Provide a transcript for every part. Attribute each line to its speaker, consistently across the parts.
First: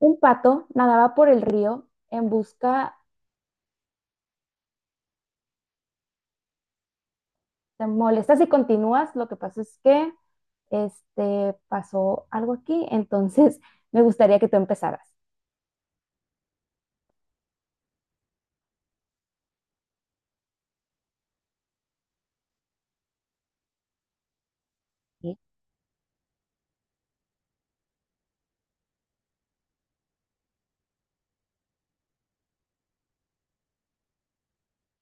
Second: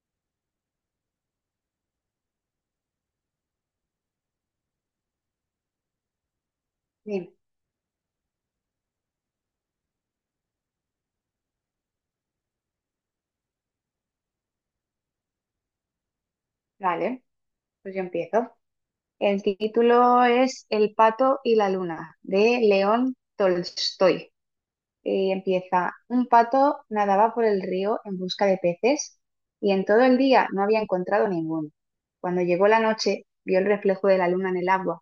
Speaker 1: Un pato nadaba por el río en busca,
Speaker 2: Bien,
Speaker 1: te molestas y continúas, lo que pasa es que pasó algo aquí, entonces me gustaría que tú empezaras.
Speaker 2: vale, pues yo empiezo. El título es El pato y la luna, de León Tolstoy. Y
Speaker 1: Ok.
Speaker 2: empieza, un pato nadaba por el río en busca de peces y en todo el día no había encontrado ninguno. Cuando llegó la noche, vio el reflejo de la luna en el agua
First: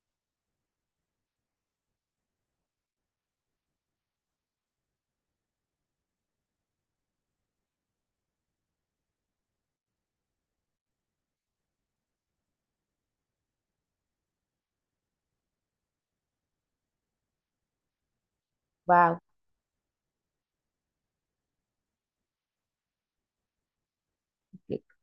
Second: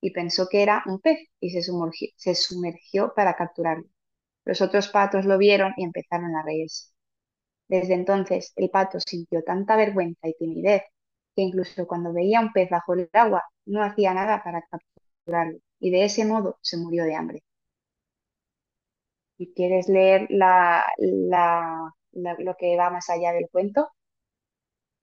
Speaker 2: y pensó que era un pez y se sumergió para capturarlo. Los otros patos lo vieron y empezaron a reírse. Desde entonces el pato sintió tanta vergüenza y timidez que incluso cuando veía un pez bajo el agua no hacía nada para escapar y de ese modo se murió de hambre.
Speaker 1: Wow,
Speaker 2: ¿Y quieres leer lo que va más allá del cuento?
Speaker 1: ok.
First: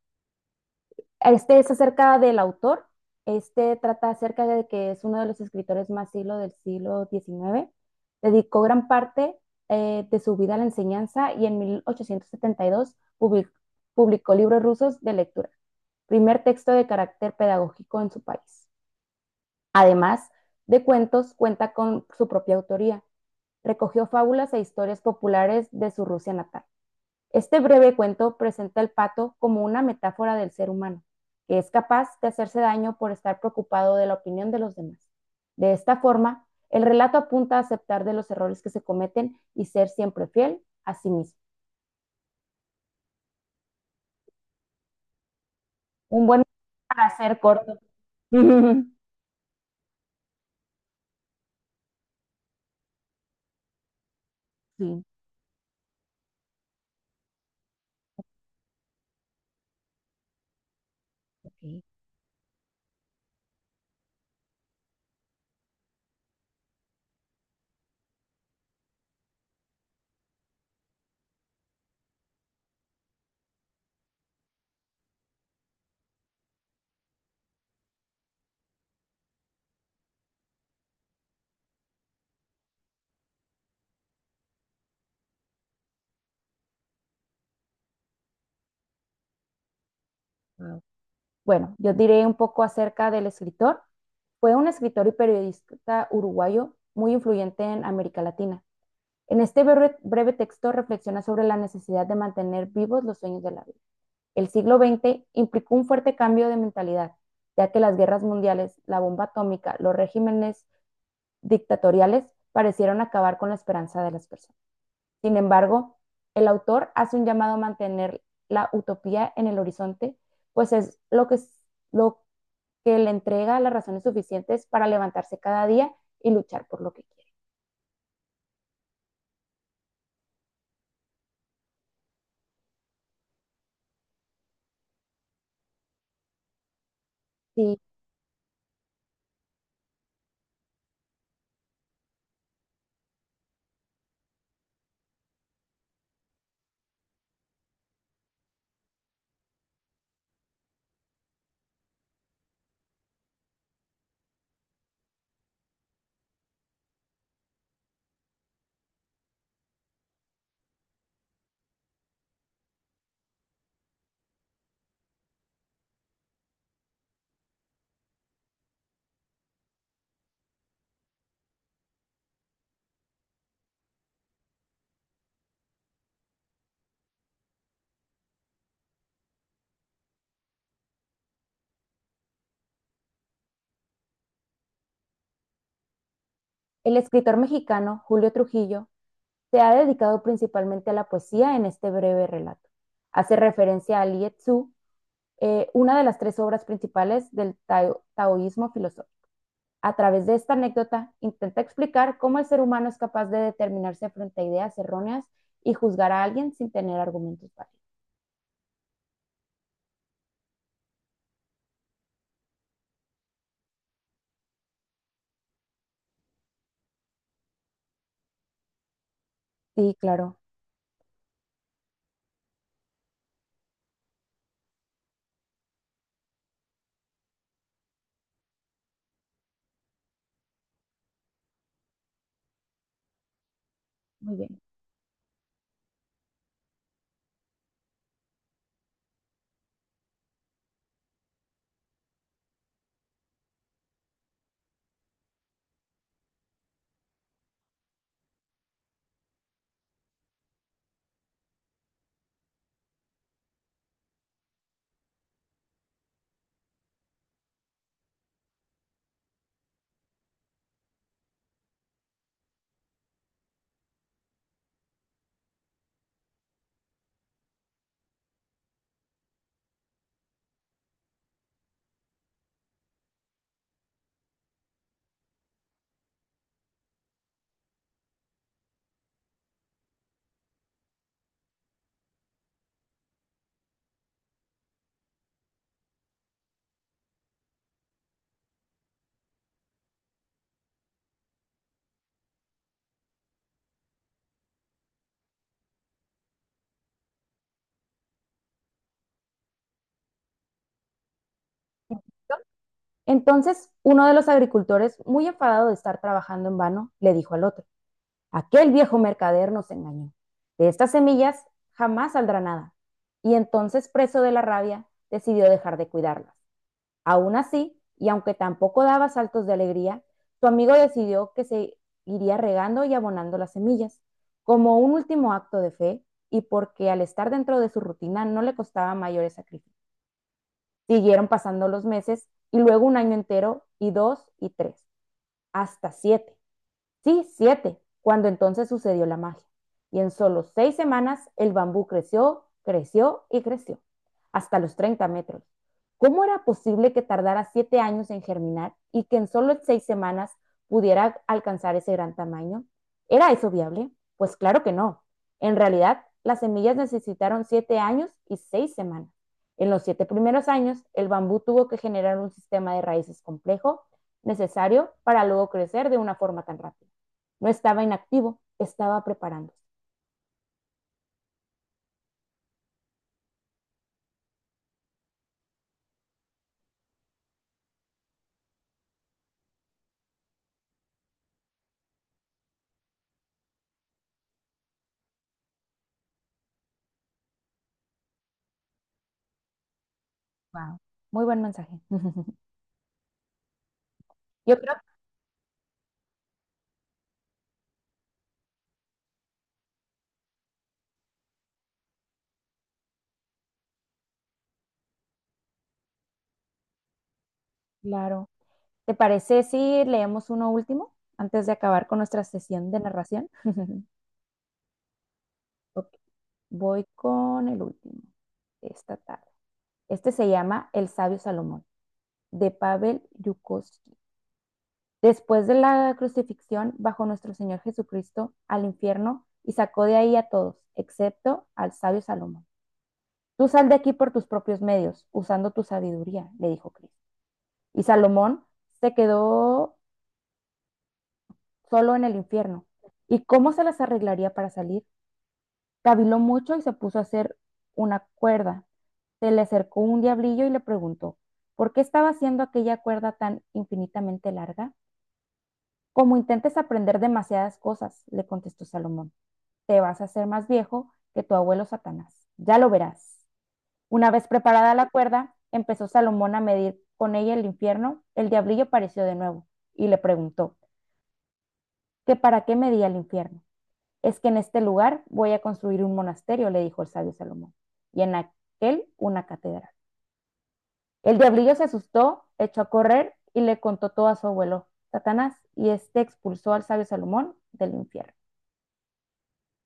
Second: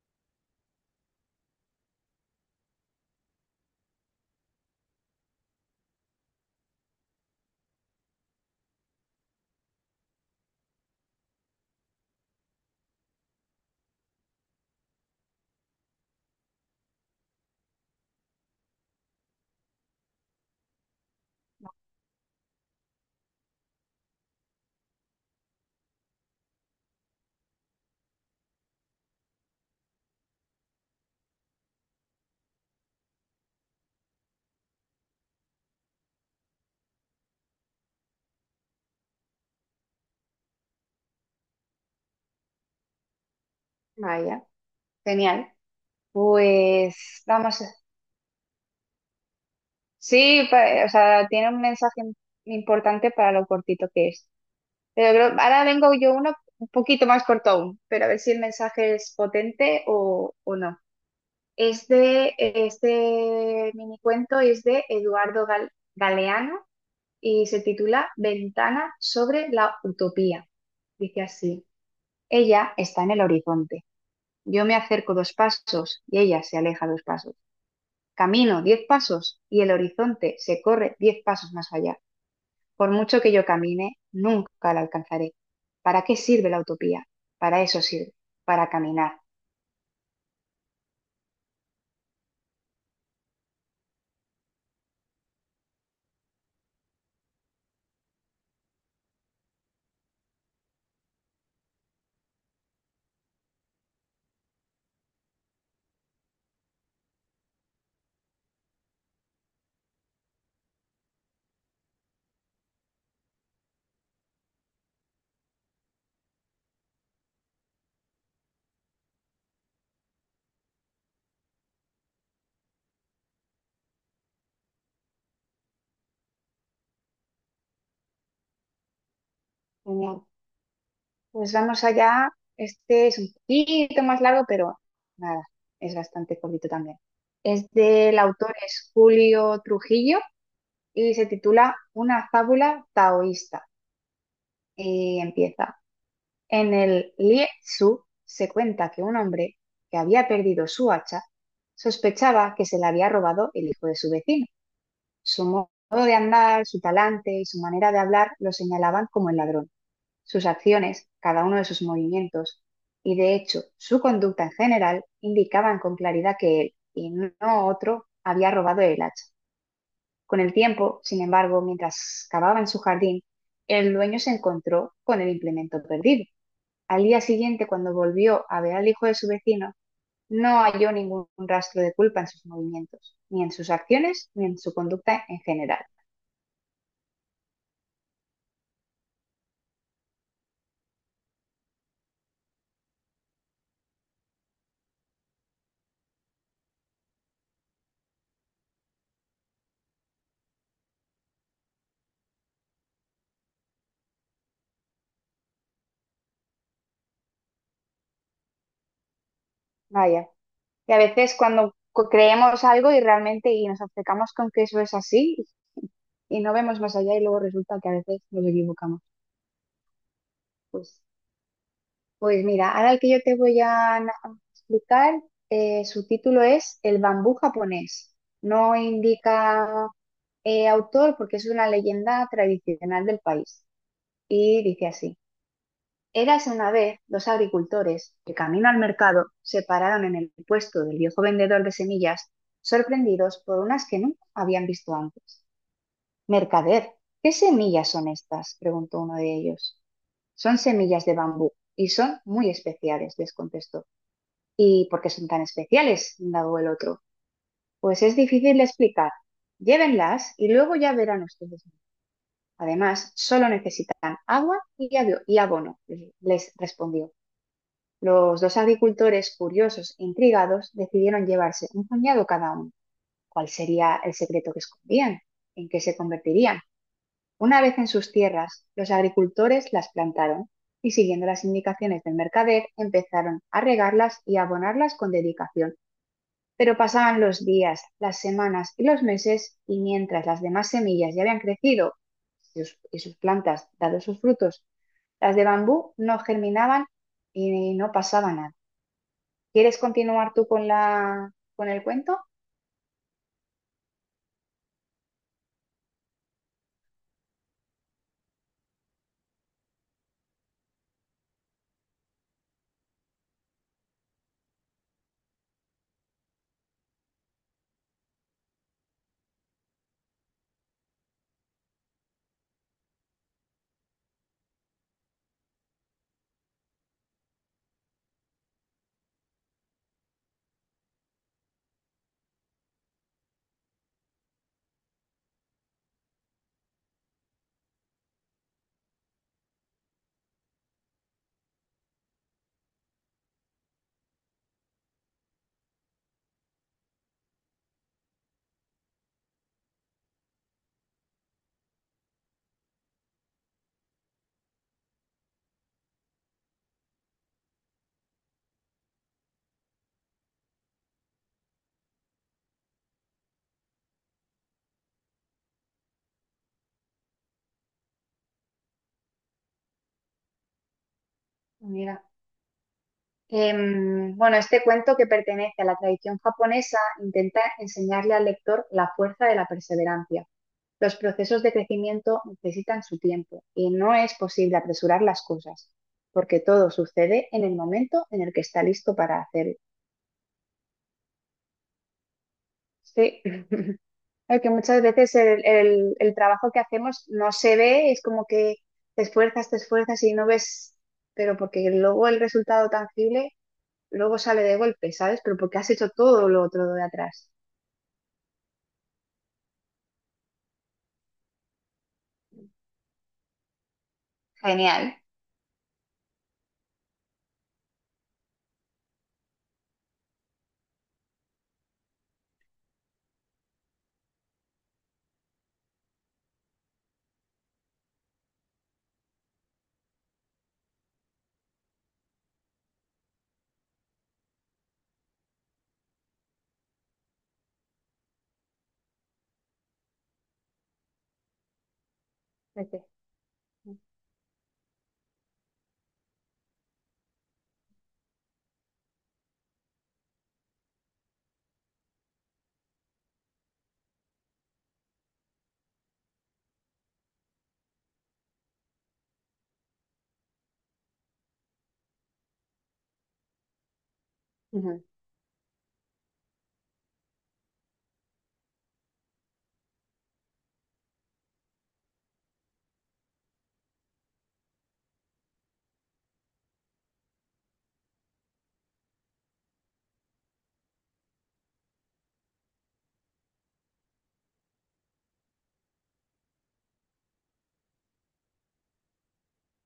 Speaker 1: Este es acerca del autor, este trata acerca de que es uno de los escritores más siglo del siglo XIX. Dedicó gran parte de su vida a la enseñanza y en 1872 publicó libros rusos de lectura, primer texto de carácter pedagógico en su país. Además de cuentos, cuenta con su propia autoría. Recogió fábulas e historias populares de su Rusia natal. Este breve cuento presenta al pato como una metáfora del ser humano, que es capaz de hacerse daño por estar preocupado de la opinión de los demás. De esta forma, el relato apunta a aceptar de los errores que se cometen y ser siempre fiel a sí mismo.
Speaker 2: Vaya, genial.
Speaker 1: Un buen
Speaker 2: Pues
Speaker 1: para ser
Speaker 2: vamos.
Speaker 1: corto.
Speaker 2: Sí, o sea, tiene un mensaje importante para lo cortito que es.
Speaker 1: Sí.
Speaker 2: Ahora vengo yo uno un poquito más corto aún, pero a ver si el mensaje es potente o no.
Speaker 1: Ok,
Speaker 2: Es Este mini cuento es de Galeano y se titula Ventana sobre la utopía. Dice así, ella está en el horizonte. Yo me acerco dos pasos y ella se aleja dos pasos. Camino diez pasos y el horizonte se corre diez pasos más allá. Por mucho que yo camine, nunca la alcanzaré. ¿Para qué sirve la utopía? Para eso sirve, para caminar.
Speaker 1: wow. Bueno, yo diré un poco acerca del escritor. Fue un escritor y periodista uruguayo muy influyente en América Latina. En este breve texto reflexiona sobre la necesidad de mantener vivos los sueños de la vida. El siglo XX implicó un fuerte cambio de mentalidad, ya que las guerras mundiales, la bomba atómica, los regímenes dictatoriales parecieron acabar con la esperanza de las personas. Sin embargo, el autor hace un llamado a mantener la utopía en el horizonte, pues es lo que le entrega las razones suficientes para levantarse cada día y luchar por lo que quiere.
Speaker 2: Genial. Pues vamos allá. Este es un poquito más largo, pero nada, es bastante cortito también. Es
Speaker 1: Sí.
Speaker 2: del autor es Julio Trujillo y se titula Una fábula taoísta. Y empieza. En el Lie Tzu se cuenta que un hombre que había perdido su hacha sospechaba que se la había robado el hijo de su vecino. Su modo de andar, su talante y su manera de hablar lo señalaban como el ladrón. Sus acciones, cada uno de sus movimientos y de hecho su conducta en general indicaban con claridad que él y no otro había robado el hacha. Con el tiempo, sin embargo, mientras cavaba en su jardín, el dueño se encontró con el implemento perdido. Al día siguiente, cuando volvió a ver al hijo de su vecino, no halló ningún rastro de culpa en sus movimientos, ni en sus acciones, ni en su conducta en general.
Speaker 1: El escritor mexicano Julio Trujillo se ha dedicado principalmente a la poesía en este breve relato. Hace referencia a Lietzu, una de las tres obras principales del taoísmo filosófico. A través de esta anécdota intenta explicar cómo el ser humano es capaz de determinarse frente a ideas erróneas y juzgar a alguien sin tener argumentos válidos.
Speaker 2: Vaya, y a veces cuando creemos algo y realmente y nos obcecamos con que eso es así, y no vemos más allá y luego resulta que a veces nos equivocamos.
Speaker 1: Sí, claro,
Speaker 2: Pues, pues mira, ahora el que yo te voy a a explicar, su título es El bambú japonés. No indica autor porque es una leyenda tradicional del país.
Speaker 1: muy bien.
Speaker 2: Y dice así. Érase una vez dos agricultores que camino al mercado se pararon en el puesto del viejo vendedor de semillas, sorprendidos por unas que nunca habían visto antes. Mercader, ¿qué semillas son estas?, preguntó uno de ellos. Son semillas de bambú y son muy especiales, les contestó. ¿Y por qué son tan especiales?, indagó el otro. Pues es difícil de explicar. Llévenlas y luego ya verán ustedes. Además, solo necesitan agua y y abono, les respondió. Los dos agricultores, curiosos e intrigados, decidieron llevarse un puñado cada uno. ¿Cuál sería el secreto que escondían? ¿En qué se convertirían? Una vez en sus tierras, los agricultores las plantaron y siguiendo las indicaciones del mercader empezaron a regarlas y a abonarlas con dedicación. Pero pasaban los días, las semanas y los meses y mientras las demás semillas ya habían crecido y sus plantas dado sus frutos, las de bambú no germinaban y no pasaba nada. ¿Quieres continuar tú con con el cuento,
Speaker 1: Entonces, uno de los agricultores, muy enfadado de estar trabajando en vano, le dijo al otro, aquel viejo mercader nos engañó. De estas semillas jamás saldrá nada. Y entonces, preso de la rabia, decidió dejar de cuidarlas. Aún así, y aunque tampoco daba saltos de alegría, su amigo decidió que se iría regando y abonando las semillas, como un último acto de fe y porque al estar dentro de su rutina no le costaba mayores sacrificios. Siguieron pasando los meses y luego un año entero y dos y tres, hasta siete. Sí, siete, cuando entonces sucedió la magia. Y en solo 6 semanas el bambú creció, creció y creció, hasta los 30 metros. ¿Cómo era posible que tardara 7 años en germinar y que en solo seis semanas pudiera alcanzar ese gran tamaño? ¿Era eso viable? Pues claro que no. En realidad, las semillas necesitaron 7 años y 6 semanas. En los 7 primeros años, el bambú tuvo que generar un sistema de raíces complejo necesario para luego crecer de una forma tan rápida. No estaba inactivo, estaba preparándose.
Speaker 2: amiga? Bueno, este cuento que pertenece a la tradición japonesa intenta enseñarle al lector la fuerza de la perseverancia. Los procesos de crecimiento necesitan su tiempo y no es posible apresurar las cosas, porque todo sucede en el momento en el que está listo para hacerlo.
Speaker 1: Wow. Muy buen mensaje.
Speaker 2: Sí, es que
Speaker 1: Yo creo,
Speaker 2: muchas veces el trabajo que hacemos no se ve, es como que te esfuerzas y no ves, pero porque luego el resultado tangible luego sale de golpe, ¿sabes? Pero porque has hecho todo lo otro de atrás.
Speaker 1: claro. ¿Te parece si leemos uno último antes de acabar con nuestra sesión de narración?
Speaker 2: Genial.
Speaker 1: Ok, voy con el último de esta tarde. Este se llama El sabio Salomón, de Pavel Yukovsky. Después de la crucifixión, bajó nuestro Señor Jesucristo al infierno y sacó de ahí a todos, excepto al sabio Salomón. Tú sal de aquí por tus propios medios, usando tu sabiduría, le dijo Cristo. Y Salomón se quedó solo en el infierno.
Speaker 2: Ese.
Speaker 1: ¿Y cómo se las arreglaría para salir? Caviló mucho y se puso a hacer una cuerda. Se le acercó un diablillo y le preguntó, ¿por qué estaba haciendo aquella cuerda tan infinitamente larga? Como intentes aprender demasiadas cosas, le contestó Salomón, te vas a hacer más viejo que tu abuelo Satanás. Ya lo verás. Una vez preparada
Speaker 2: Ujú.
Speaker 1: la cuerda, empezó Salomón a medir con ella el infierno. El diablillo apareció de nuevo y le preguntó, que para qué me di al infierno. Es que en este lugar voy a construir un monasterio, le dijo el sabio Salomón, y en aquel una catedral. El diablillo se asustó, echó a correr y le contó todo a su abuelo, Satanás, y este expulsó al sabio Salomón del infierno.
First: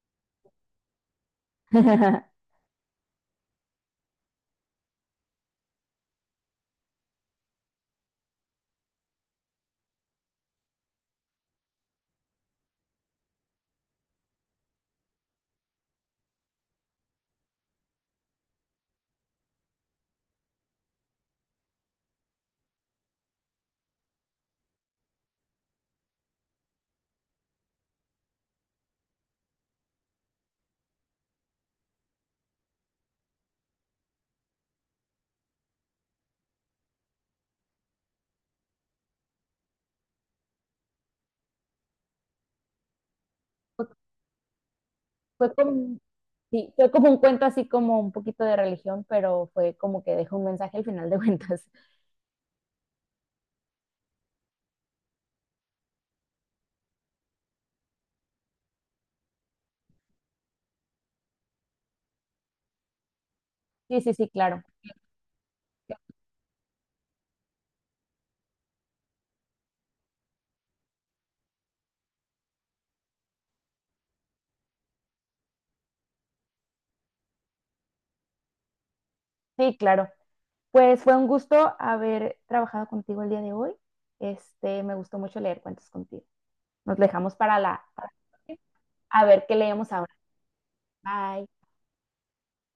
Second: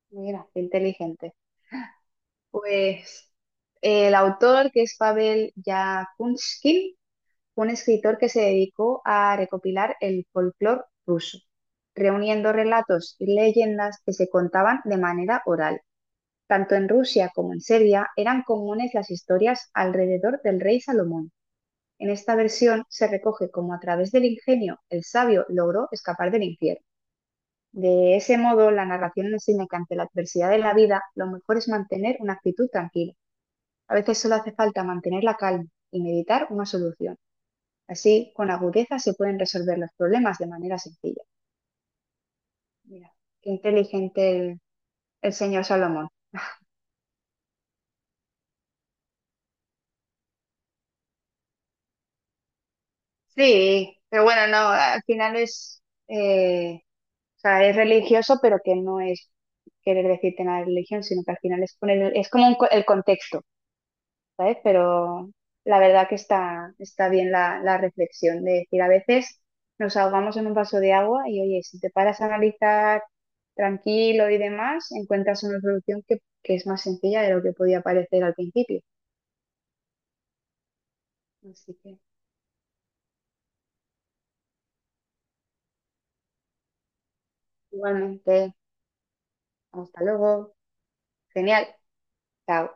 Speaker 2: Mira, qué inteligente. Pues el autor, que es Pavel Yakunskin, fue un escritor que se dedicó a recopilar el folclore ruso, reuniendo relatos y leyendas que se contaban de manera oral. Tanto en Rusia como en Serbia eran comunes las historias alrededor del rey Salomón. En esta versión se recoge cómo a través del ingenio el sabio logró escapar del infierno. De ese modo, la narración enseña que ante la adversidad de la vida, lo mejor es mantener una actitud tranquila. A veces solo hace falta mantener la calma y meditar una solución. Así, con agudeza se pueden resolver los problemas de manera sencilla. Mira, qué inteligente el
Speaker 1: Fue,
Speaker 2: señor
Speaker 1: como,
Speaker 2: Salomón.
Speaker 1: sí, fue como un cuento así como un poquito de religión, pero fue como que dejó un mensaje al final de cuentas.
Speaker 2: Sí, pero bueno, no, al final es eh, o sea, es religioso, pero que no es querer decirte nada de religión, sino que al final es poner, es como un el contexto,
Speaker 1: Sí, sí, sí,
Speaker 2: ¿sabes?
Speaker 1: claro.
Speaker 2: Pero la verdad que está bien la reflexión de decir, a veces nos ahogamos en un vaso de agua y oye, si te paras a analizar tranquilo y demás, encuentras una solución que es más sencilla de lo que podía parecer al principio.
Speaker 1: Sí, claro. Pues fue un
Speaker 2: Así
Speaker 1: gusto
Speaker 2: que,
Speaker 1: haber trabajado contigo el día de hoy. Este, me gustó mucho leer cuentos contigo. Nos dejamos para para-
Speaker 2: igualmente,
Speaker 1: a ver qué leemos
Speaker 2: hasta
Speaker 1: ahora.
Speaker 2: luego.
Speaker 1: Bye.
Speaker 2: Genial. Chao.